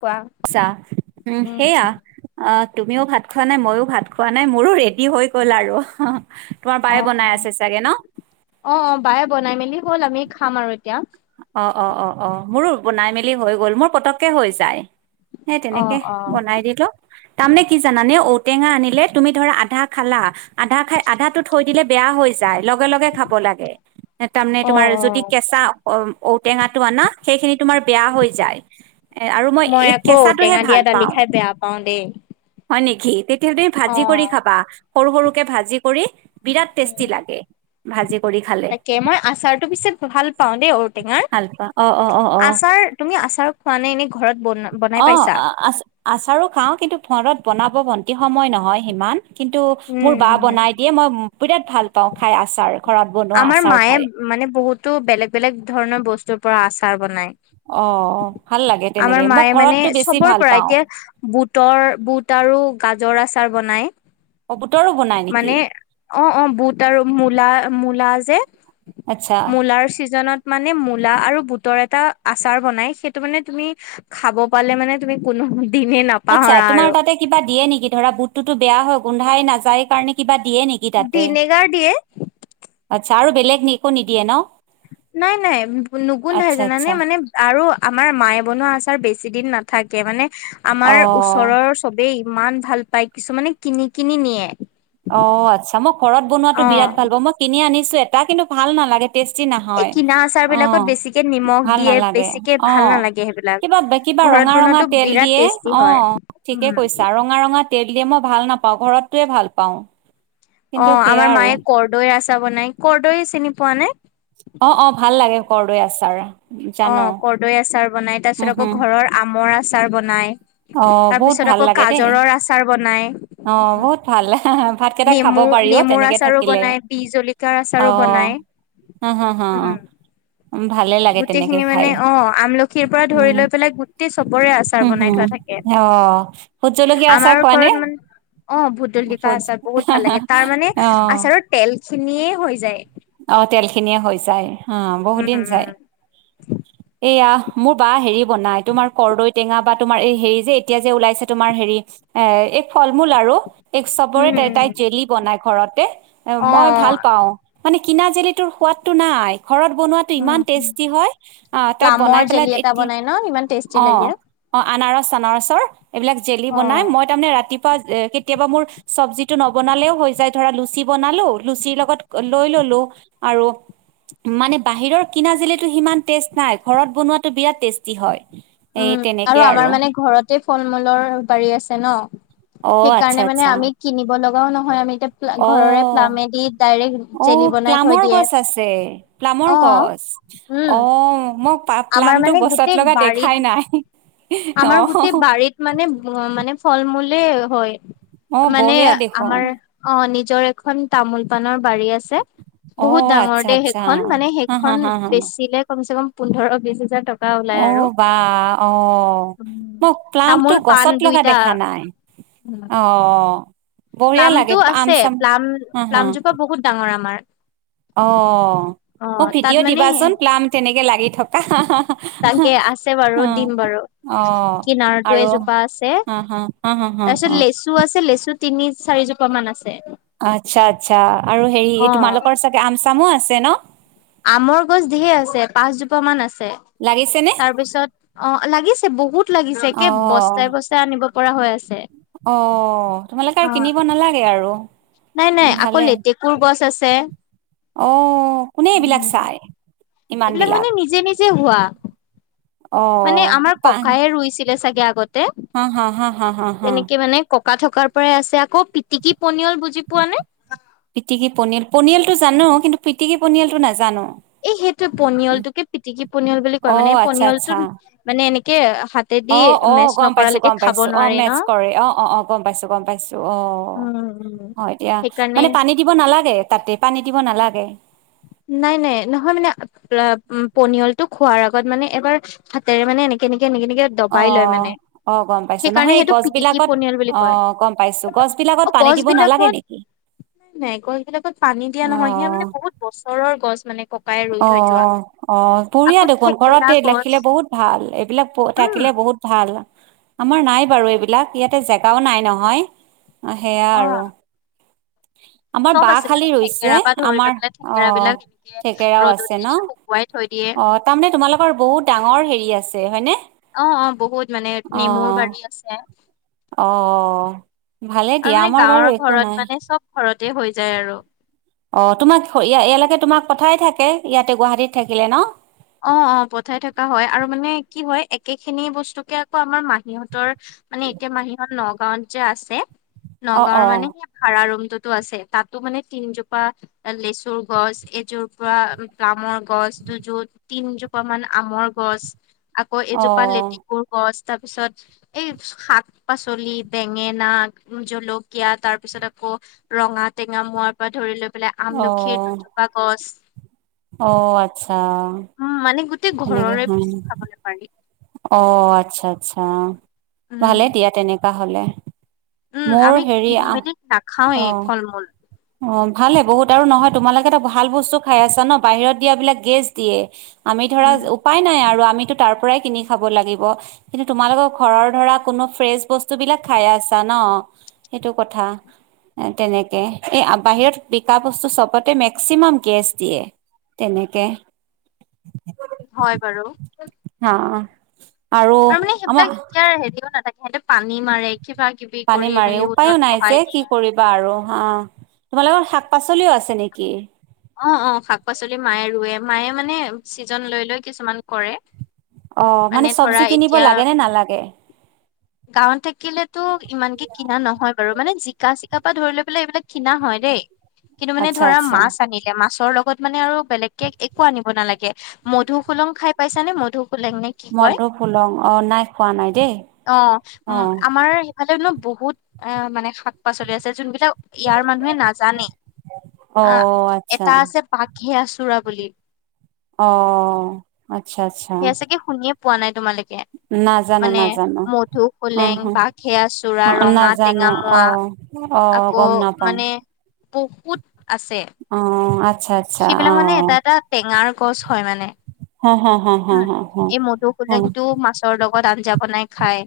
কোৱা ছ উম সেইয়া অ তুমিও ভাত খোৱা নাই মইো ভাত খোৱা নাই মোৰো ৰেডি হৈ গ'ল আৰু তোমাৰ অ বায়ে অ বনাই আছে চাগে ন অ অ বায়ে বনাই মেলি হ'ল আমি খাম আৰু এতিয়া। অ অ অ অ মোৰো বনাই মেলি হৈ গল মোৰ পতককে হৈ যায়। সেই অ তেনেকে অ বনাই দিলো তাৰ নে কি জানানে অ ঔটেঙা আনিলে তুমি ধৰা আধা খালা আধা খাই আধাো থৈ দিলে বেয়া হৈ য লগে লগে খাব লাগে তাৰমানে অ তোমাৰ অ যদি কেঁচা অ ঔটেঙাটো আনা সেইখিনি তোমাৰ বেয়া হৈ যায়, এ আৰু মই এই আকৌ কেঁচাটোহে ঔটেঙা দিয়া ভাল দালি পাওঁ খাই বেয়া পাওঁ দেই হয় নেকি? ঘি তেতিয়য়া তুমি অ ভাজি কৰি খাবা সৰু সৰুকে ভাজি কৰি বিৰাট উম, টেষ্টি লাগে। ভাজি কৰি খালে তাকে মই আচাৰতটো পিছে ভাল পাওঁ দেই ঔ টেঙাৰ, ভাল পা অ অ অ অ আচাৰ তুমি আচাৰ খোৱা নে এনে ঘৰত বন বনাই অ পাইছা আচ আচাৰো খাও কিন্তু ঘৰত বনাব বন্তি সময় নহয় সিমান কিন্তু উম, মোৰ বা উম। বনাই দিয়ে মই বিৰাট ভাল পাওঁ খাই আচাৰ। ঘৰত বনোৱা আমাৰ আচাৰ মায়ে খাই মানে বহুতো বেলেগ বেলেগ ধৰণৰ বস্তুৰ পৰা আচাৰ বনায়। অ ভাল লাগে আমাৰ তেনেকে মই মায়ে মানে ঘৰতটো বেছি চবৰ ভাল পৰা, পাওঁ এতিয়া বুটৰ বুট আৰু গা জৰাচাৰ বনাই, অ বুটৰো বনাই নেকি মানে অ 'অ বুট আৰু মূলা মূলা যে আচ্ছা মূলাৰ চি মানে মূলা আৰু বুটৰ এটা আচাৰ বনাই, সেইটো মানে তুমি খাব পালে মানে তুমি কোনো দিনে আচ্ছা নাপাহৰা তোমাৰ আৰু তাতে কিবা দিয়ে নেকি, ধৰা বুটটোতো বেয়া হয় গোন্ধাই নাযায় কাৰণে কিবা দিয়ে নেকি তাতে, ভিনেগাৰ দিয়ে আচ্ছা আৰু বেলেগ একো নিদিয়ে ন। নাই নাই নুগুন্ধাই আচ্ছা আচ্ছা জানানে মানে আৰু আমাৰ মায়ে বনোৱা আছ বেছি দিন নাথাকে মানে, অ আমাৰ ওচৰৰ চবেই ইমান ভাল পায়, কিছুমানে কিনি কিনি নিয়ে। অ আচ্ছা মই ঘৰত বনোৱাতো অ বিৰাট ভাল পাওঁ, মই কিনি আনিছো এটা কিন্তু ভাল নালাগে। টেষ্টি এই নহয় কিনা আচাৰ অ, বিলাকত বেছিকে নিমখ ভাল দিয়ে নালাগে, বেছিকে অ ভাল নালাগে সেইবিলাক কিবা কিবা ঘৰত ৰঙা ৰঙা বনোৱাটো তেল বিৰাট দিয়ে, টেষ্টি অ হয় ঠিকে উম কৈছা, ৰঙা ৰঙা তেল য়ে মই ভাল নাপাওঁ ঘৰতোৱে ভাল পাওঁ। অ কিন্তু সেয়া আমাৰ আৰু মায়ে কৰৰ্দৈ আচাৰ বনাই, কৰৰ্দৈ চিনি পোৱা নে? অ 'অ ভাল লাগে কৰদৈ আচাৰ। অ জানো কৰ্দৈ আচাৰ বনাই, তাৰ উম পিছত হম আকৌ ঘৰৰ আমৰ আচাৰ বনাই। অ তাৰ বহুত পিছত ভাল আকৌ লাগে দেই, গাজৰৰ আচাৰ বনাই অ বহুত ভাল। ভাত কেইটা খাব নেমু পাৰি অ নেমুৰ তেনেকে আচাৰো থাকিলে বনাই বি জলকীয়াৰ অ আচাৰো বনাই হা হা হা গোটেই খিনি মানে অ আমলখিৰ পৰা ধৰি উম, লৈ পেলাই গোটেই চবৰে আচাৰ হম, বনাই হম, থোৱা থাকে অ ভুত জলকীয়া আছা আমাৰ কোৱা নে ঘৰত মানে অ ভুদললিপা ভোট আচাৰ বহুত ভাল লাগে তাৰ মানে অ', আচাৰৰ তেল খিনিয়ে হৈ যায় অ তেল খিনিয়ে হৈ যায়, অ বহুত উম দিন যায়। উম এইয়া মোৰ বা হেৰি বনাই, তোমাৰ কৰ্দৈ টেঙা বা তোমাৰ এই হেৰি যে এতিয়া যে ওলাইছে তোমাৰ হেৰি এ এই ফল মূল আৰু। এই চবৰে উম তাই তাই উম জেলি বনাই ঘৰতে, অ অ মই ভাল পাওঁ। মানে কিনা জেলিটোৰ সোৱাদটো নাই। ঘৰত বনোৱাটো উম ইমান উম টেষ্টি হয় আহ তাই প্লামৰ বনাই পেলাই জেলি এটা এতিয়া বনাই ন ইমান টেষ্টি অ লাগে। অ আনাৰস চনাৰসৰ এইবিলাক জেলি বনাই মই তাৰমানে ৰাতি কেতিয়াবা মোৰ চব্জিটো নবনালেও হৈ যায় ধৰা লুচি বনালো লুচিৰ লগত লৈ ললো আৰু মানে বাহিৰৰ কিনা জিলো সিমান টেষ্ট নাই ঘৰত বনোৱাাতটো বিৰাট টেষ্টি হয় উম এই তেনেকে আৰু আমাৰ মানে ঘৰতে ফল মূলৰ বাৰী আছে ন অ', আচ্ছা সেইকাৰণে মানে আচ্ছা আমি কিনিব লগাও নহয় আমি এতিয়া ঘৰৰে অ', প্লামেদি ডাইৰেক্ট অ জেলি বনাই থৈ প্লামৰ দিয়ে গছ আছে প্লামৰ অ গছ উম অ মোক আমাৰ পাপ্লামতটো মানে গছত গোটেই লগা বাৰীত দেখাই নাই আমাৰ অ', গোটেই বাৰীত মানে মানে ফল মূলে হয় অ', মানে বঢ়িয়া দেখোন আমাৰ অ নিজৰ এখন তামোল পাণৰ বাৰী আছে অ' বহুত আচ্ছা ডাঙৰ দে আচ্ছা সেইখন মানে হা হা সেইখন হা হা বেচিলে কমচে কম পোন্ধৰ বিশ হাজাৰ টকা ওলাই অ আৰু বা অ উম, মোক প্লাম্পটো তামোল পাণ গছত লগা দুইটা দেখা নাই অ বঢ়িয়া লাগে প্লামতটো আম আছে চাম প্লাম হা হা প্লামজোপা বহুত ডাঙৰ আমাৰ অ অ', মোক তাত ভিডিঅ' মানে দিবাচোন প্লাম তেনেকে লাগি থকা তাকে আছে বাৰু অ' দিম বাৰু অ' কিনাৰটোো আৰু এজোপা আছে হা হা হা হা হা তাৰপিছত হা লেচু আছে লেচুত তিনি চাৰিজোপা মান আছে আচ্ছা আচ্ছা আৰু হেৰি এই অ', তোমালোকৰ চাগে আম চামো আছে ন আমৰ গছ ঢেৰ আছে পাঁচজোপা মান আছে লাগিছেনে তাৰ পিছত অ লাগিছে বহুত লাগিছে একে অ' বস্তাই বস্তাই আনিব পৰা হৈ আছে অ তোমালোকে আৰু অ', কিনিব নালাগে আৰু নাই নাই আকৌ ভালে লেতেকুৰ গছ আছে অ কোনে এইবিলাক উম, চাই ইমান এইবিলাক বিলাক মানে নিজে নিজে হোৱা মানে অ', আমাৰ পা ককায়ে ৰুইছিলে চাগে আগতে হা, হা, হা, হা, হা, হা, তেনেকে মানে ককা ককা থকাৰ পৰাই আছে আকৌ পিটিকি পনিয়ল বুজি পোৱা নে পিটিকি পনিয়াল পনিয়াল টো জানো কিন্তু পিটিকি পনিয়াল টো নাজানো এই সেইটোৱে পনিয়লটোকে পিটিকি পনিয়ল বুলি কয় মানে অ', এই আচ্ছা, পনিয়লটো আচ্ছা মানে এনেকে হাতেদি অ অ মেচ গম পাইছো নকৰালৈকে গম খাব পাইছো অ নোৱাৰি ন মেথছ কৰে অ অ অ গম পাইছো গম পাইছো অ উম উম অ এতিয়া সেইকাৰণে মানে পানী দিব নালাগে তাতে পানী দিব নালাগে নাই নাই নহয় মানে পনিয়ল টো খোৱাৰ আগত মানে এবাৰ হাতেৰে মানে এনেকে এনেকেনেকে দবাই লয় অ', মানে অ', গম পাইছো সেইকাৰণে নহয় এই সেইটো পিটিকি গছবিলাকত পনিয়ৰ বুলি কয় অ', গম পাইছো গছবিলাকত অ পানী গছ দিব নালাগে বিলাকত নেকি নাই নাই গছ বিিলাকত পানী দিয়া নহয় সেয়া অ', মানে বহুত বছৰৰ গছ মানে ককাই ৰুই থৈ যোৱা অ' অ' বঢ়িয়া আকৌ দেখোন থেকেৰা ঘৰতে গছ লখিলে বহুত ভাল, এইবিলাক উম থাকিলে বহুত ভাল, আমাৰ নাই বাৰু এইবিলাক ইয়াতে জেগাও নাই নহয়। হেয়া অ আৰু আমাৰ চব বাহ আছে খালী মানে ৰৈছে থেকেৰা পৰা ধৰি লৈ আমাৰ পেলাই থেকেৰা অ' বিলাক এনেকে থেকেৰাও ৰ'দত আছে দি ন দি শুকুৱাই থৈ দিয়ে অ' তাৰমানে তোমালোকৰ বহুত ডাঙৰ হেৰি আছে হয়নে? অ' অ' বহুত মানে অ নেমুৰ বাৰী আছে। অ ভালে আৰু দিয়া মানে আমাৰ বাৰু গাঁৱৰ একো ঘৰত নাই মানে চ'ব ঘৰত হৈ যায় আৰু অ তোমাক ইয়ালৈকে তোমাক কথাই থাকে ইয়াতে গুৱাহাটীত থাকিলে ন অ অ পঠাই থকা হয় আৰু মানে কি হয় একে খিনি বস্তুকে আকৌ আমাৰ মাহীহঁতৰ মানে এতিয়া মাহীহত নগাঁওত যে আছে অ নগাঁওৰ অ মানে সেই ভাড়া ৰুম শতো আছে তাতো মানে তিনজোপা লেচুৰ গছ এজোপা গামৰ গছ ছ দুজোত তিনজোপা মান আমৰ গছ আকৌ অ এজোপা লেটিকুৰ গছ তাৰ পিছত এই শাক পাচলি বেঙেনা জলকীয়া তাৰ পিছত আকৌ ৰঙা টেঙা মোৱাৰ পৰা ধৰি লৈ পেলাই অ আমলখিৰ দুজোপা গছ অ আচ্ছা উম, মানে গোটেই এনেকে ঘৰৰে হয় নি বস্তু খাবলৈ পাৰি। অ' আচ্ছা, আচ্ছা উম ভালে দিয়া তেনেকা হ'লে। উম মোৰ আমি হেৰি কিনি আঠ মেলি নাখাওৱেই অ' ফল মূল অ' ভালেহে বহুত আৰু নহয়, তোমালোকে এটা ভাল বস্তু খাই আছা ন বাহিৰত দিয়াবিলাক গেষ্ট দিয়ে। আমি ধৰা উম উপায় নাই আৰু আমিতো তাৰ পৰাই কিনি খাব লাগিব। কিন্তু তোমালোকৰ ঘৰৰ ধৰা কোনো ফ্ৰেচ বস্তু বিলাক খাই আছা ন। সেইটো কথা তেনেকে এই বাহিৰত বিক্ৰা বস্তু চবতে মেক্সিমাম গেছ দিয়ে। তেনেকে হয় বাৰু। অ' আৰু মানে সেইবিলাক এতিয়া হেৰিও নাথাকে। সিহঁতে পানী মাৰে কিবা কিবি পানী কৰি মাৰে মেলি উপায়ো ওজন নাই বঢ়াই যে কি দিয়ে। কৰিবা আৰু অ' তোমালোকৰ শাক-পাচলিও আছে নেকি? অ' অ' শাক-পাচলি মায়ে ৰুৱে, মায়ে মানে ছিজন লৈ লৈ কিছুমান কৰে। অ মানে ধৰা চব্জি কিনিব এতিয়া লাগে নে নালাগে? গাঁৱত থাকিলেতো ইমানকে কিনা নহয় বাৰু। মানে জিকা চিকা পৰা ধৰি লৈ পেলাই এইবিলাক কিনা হয় দেই, কিন্তু মানে আচ্ছা ধৰা আচ্ছা মাছ আনিলে মাছৰ লগত মানে আৰু বেলেগকে একো আনিব নালাগে, মধু সোলং খাই পাইছ নে মধু লেং নে কি কয়, মধু ফুলং অ নাই খোৱা নাই দেই অ উ অ আমাৰ ইফালেনো বহুত অ মানে শাক পাচলি আছে যোনবিলাক ইয়াৰ মানুহে নাজানে, অ আহ আচ্ছা এটা আছে পাকে আচোৰা বুলি। অ আচ্ছা আচ্ছা। সেয়া চাগে শুনিয়ে পোৱা নাই তোমালোকে। নাজানো মানে নাজানো মধু অ সোলেং, বাঘে আছুৰা, অ ৰঙা টেঙা, নাজানো মোৱা অ অ আকৌ গম নাপাওঁ মানে বহুত আছে। অ আচ্ছা আচ্ছা অ সেইবিলাক মানে এটা এটা টেঙাৰ গছ হয় মানে। হা হা হা উম হা হা হা এই মধু অ সোলেংটো মাছৰ লগত আঞ্জা বনাই খাই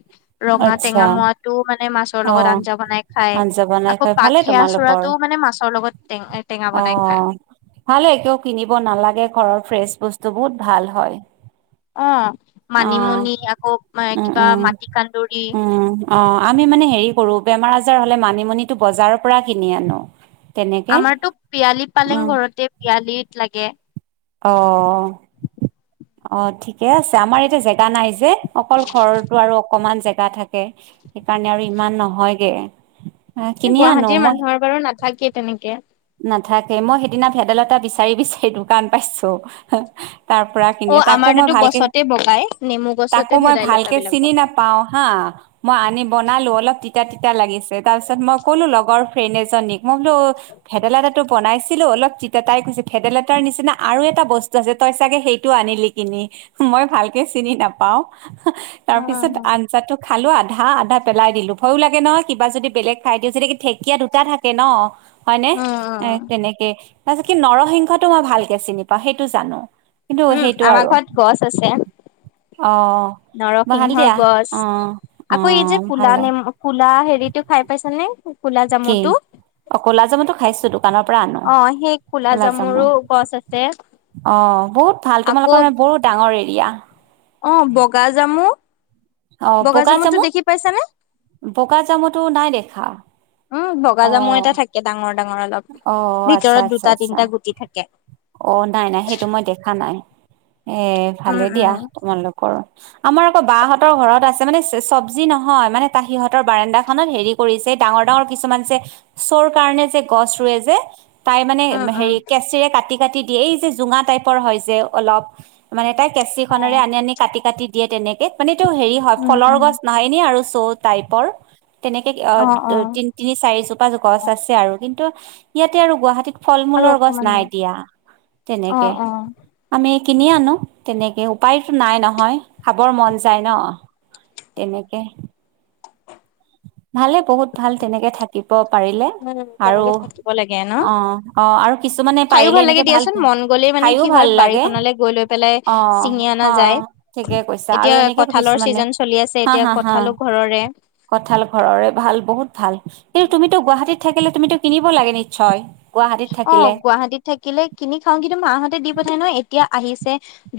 ৰঙা আচ্ছা টেঙা মোৱোটো মানে মাছ মছৰ অ লগত আঞ্জা বনাই খায় আঞ্জা বনাই আকৌ খুৱাই ভালে বাঘে তোমালোকৰ অচুৰাটো মানে মাছৰ লগত টেঙা বনাই খায়। অ', ভালে একেও কিনিব নালাগে ঘৰৰ ফ্ৰেছ বস্তু বহুত ভাল হয়। অ অ মানিমুনি আকৌ উম কিবা উম মাটি কান্দুৰি উম অ আমি মানে হেৰি কৰো বেমাৰ আজাৰ হ'লে মানিমুনিটো বজাৰৰ পৰা কিনি আনো। তেনেকে আমাৰতো পিয়ালি পালেং উম, ঘৰতে পিয়ালিত লাগে। অ অ ঠিকে আছে আমাৰ এতিয়া জে নাই যে অকল ঘৰৰতটো আৰু অকমান জেগা থাকে সেইকাৰণে আৰু ইমান নহয়গে এ কিনিয়ে আনো গুৱাহাটীয়ে মই মানুহৰ বাৰু নাথাকে তেনেকে নাথাকে মই সেইদিনা ভেদাইলতা বিচাৰি বিচাৰি দোকান পাইছোঁ তাৰ পৰা কিনি অ' তাকো মই আমাৰতো ভালকে গছতে বগাই নেমু গছতে তাকো মই ভেদাইলতা ভালকে বিলাক চিনি বগাই। নাপাও হা মই আনি বনালো অলপ তিতা তিতা লাগিছে তাৰ পিছত মই কলো লগৰ ফ্ৰেণ্ড এজনীক মই বোলো ভেদলাতাটো বনাইছো ছিলো অলপ তিতা তাই কৈছে ভেদাইলতাৰ নিচিনা আৰু এটা বস্তু আছে তাই চাগে সেইটো আনিলি কিনি। মই ভালকে চিনি নাপাওঁ তাৰপিছত অ'। অঞ্জাটো খালোঁ আ ধা আধা পেলাই দিলো ভয়ো লাগে ন কিবা যদি বেলেগ খায় দিওঁ যদি, ঢেঁকীয়া দুটা থাকে ন? হয় নে? এ উম, তেনেকে তাৰপিছত কি নৰসিংহটো মই ভালকে চিনি পাওঁ সেইটো জানো। কিন্তু উম সেইটো আমাৰ আৰু ঘৰত গছ আছে। অ', ভাল নৰসিংহৰ দিয়া গছ অ', আকৌ এই যে অ', কলা ভালে নম কলা হেৰিতটো খাই পাইছ নে কলা কি জামুটো? অ', ক'লা জামুতটো খাইছো দোকানৰ পৰা আনো অ' সেই কুলা ক'লাজামু জামুৰো গছ আছে। অ', বহুত ভাল আকৌ তোমালোকৰ মানে বহুত ডাঙৰ এৰিয়া অ', বগা জামু অ', বগা জামুটো চামু দেখি পাইছানে? বগা চামুতটো নাই দেখা উ বগা জামৰ অ', এটা থাকে ডাঙৰ ডাঙৰ অলপ অ', আচ্ছা ভিতৰত আচ্ছা দুটা আচ্ছা তিনিটা গুটি থাকে অ', নাই, নাই সেইটো মই দেখা নাই এ উম ভালে দিয়া উম তোমালোকৰ আমাৰ আকৌ বা, হত সিহঁতৰ ঘৰত আছোনে চ চব্জি নহয় মানে তাৰ সিহঁৰ বাৰাণ্ন্দা খত হেৰি কৰিছে ডাঙৰ ডাঙৰ কিছুমান চ চো ৰ কাৰণনে যে গছ ৰুৱে যে তাই মানে উম হেৰি কেঁচিৰে কাটি, কাটি দিয়ে এই যে জোঙা টাইপৰ হয় যে অলপ মানে তাইক কেঁচি উম খনেৰে আনি, আনি কাটি কাটি দিয়ে তেনেকে মানে এইটো হেৰি হয় উম ফলৰ উম গছ নহয় এনে চো টাইপৰ তেনেকে অ অ তি তিনি চাৰি চোপা গছ আছে কি ইয়াতে আৰু গুৱাহাটীত ফল আৰু মূলৰ গছ অকমান নাই দিম দিয়া অ তেনেকে অ আমি কিনি আনো তেনেকে উপায়তো নাই নহয় খাবৰ মন ন তেনেকে ভালে বহুত ভাল তেনেকে থাকিব পাৰে উম আৰু তেনেকে থাকিব লাগে ন অ', অ', আৰু কিছুমানে খাইও পাৰিলে লাগে এনেকে ভাল দিয়াচোন প মন গ'লে মানে খাইও কি হয় ভাল লাগে বাৰীখনলৈ গৈ লৈ পেলাই অ', ছিঙি হ অনা ঠিকে কৈছা আৰু এনেকে কি ৰ চিজন চলি আছে এতিয়া কঠালো ঘৰৰে কঁঠাল ঘৰৰে ভাল বহুত ভাল কিন্তু তুমিতো গুৱাহাটীত থাকিলে তুমিতো কিনিব লাগে নিশ্চয় গুৱাহাটীত থাকিলে অ', গুৱাহাটীত থাকিলে কিনি খাও কিন্তু মাহঁতে দি প নহয় এতিয়া আহিছে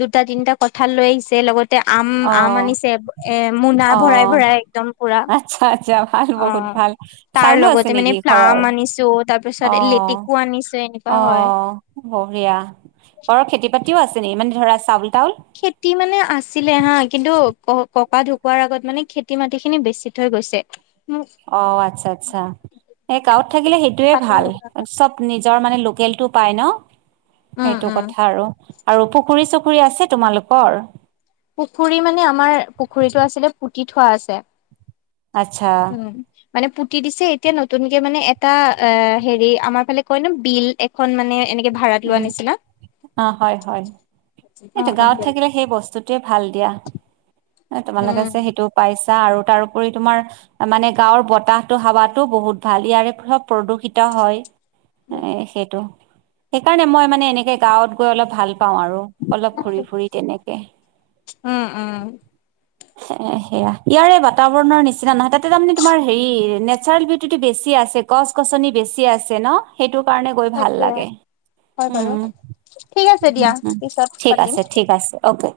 দুটা তিনিটা কথা লৈ আহিছে লগত এ আম, অ আম আনিছে এ মোনা অ ভৰাই ভৰাই একদম পুৰা আচ্ছা আচ্ছা ভাল বহুত অ', ভাল তাৰ চাউলো আছে লগতে মানে নেকি প্লাম ঘৰৰ আনিছো তাৰ পিছত অ', লেটেকু আনিছো এনেকুৱা হয়। অ', হবয়া বৰৰ খেতি পতিও আছে নি মানে ধৰা চাউল তাউল খেতি মানে আছিলে হা কিন্তু ক ককা ঢুকোৱাৰ আগত মানে খেতি মাটি খিনি বেছি থৈ গৈছে। অ', আচ্ছা, আচ্ছা এই গাঁৱত থাকিলে সেইটোয়ে ভাল চব নিজৰ মানে তেলটো পাই ন উম, সেইটো উম। কথা আৰু আৰু পুখুৰী চুখুৰী আছে তোমালোকৰ? তি থোৱা আছে আচ্ছা, উম। মানে পুতি দিছে এতিয়া নতুনকে মানে এটা অ', হেৰি আমাৰ ফালে কয় ন বিল এখন মানে এনে উম, অ', হয়, হয় সটো অ', গাঁৱত অ', থাকিলে সেই বস্তুটোৱে ভাল দিয়া তোমালোকে উম। যে সেইটো পাইছা আৰু তাৰোপৰি তোমাৰ মানে গাঁৱৰ বতাহতটো হাৱাতো বহুত ভাল ইয়াৰেব প্ৰদূষিত হয় এ সেইটো সেইকাৰণে মই মানে এনেকে গাঁৱত গৈ অলপ ভাল পাওঁ আৰু। অলপ ঘূৰি ফুৰি তেনেকে। উম, উম, এ সেয়া ইয়াৰে বাতাবৰণৰ নিচিনা নহয় তাতে তাৰমানে তোমাৰ হেৰি নেচাৰেল বিউটিটো বেছি আছ ছে গছ গছনি বেছি আছে ন সেইটো কাৰণে গৈ ভাল তাকে লাগে হয় বাৰু উম ঠিক আছে উম দিয়া উম। পিছত ঠিক পাতিম। আছে ঠিক আছে অকে।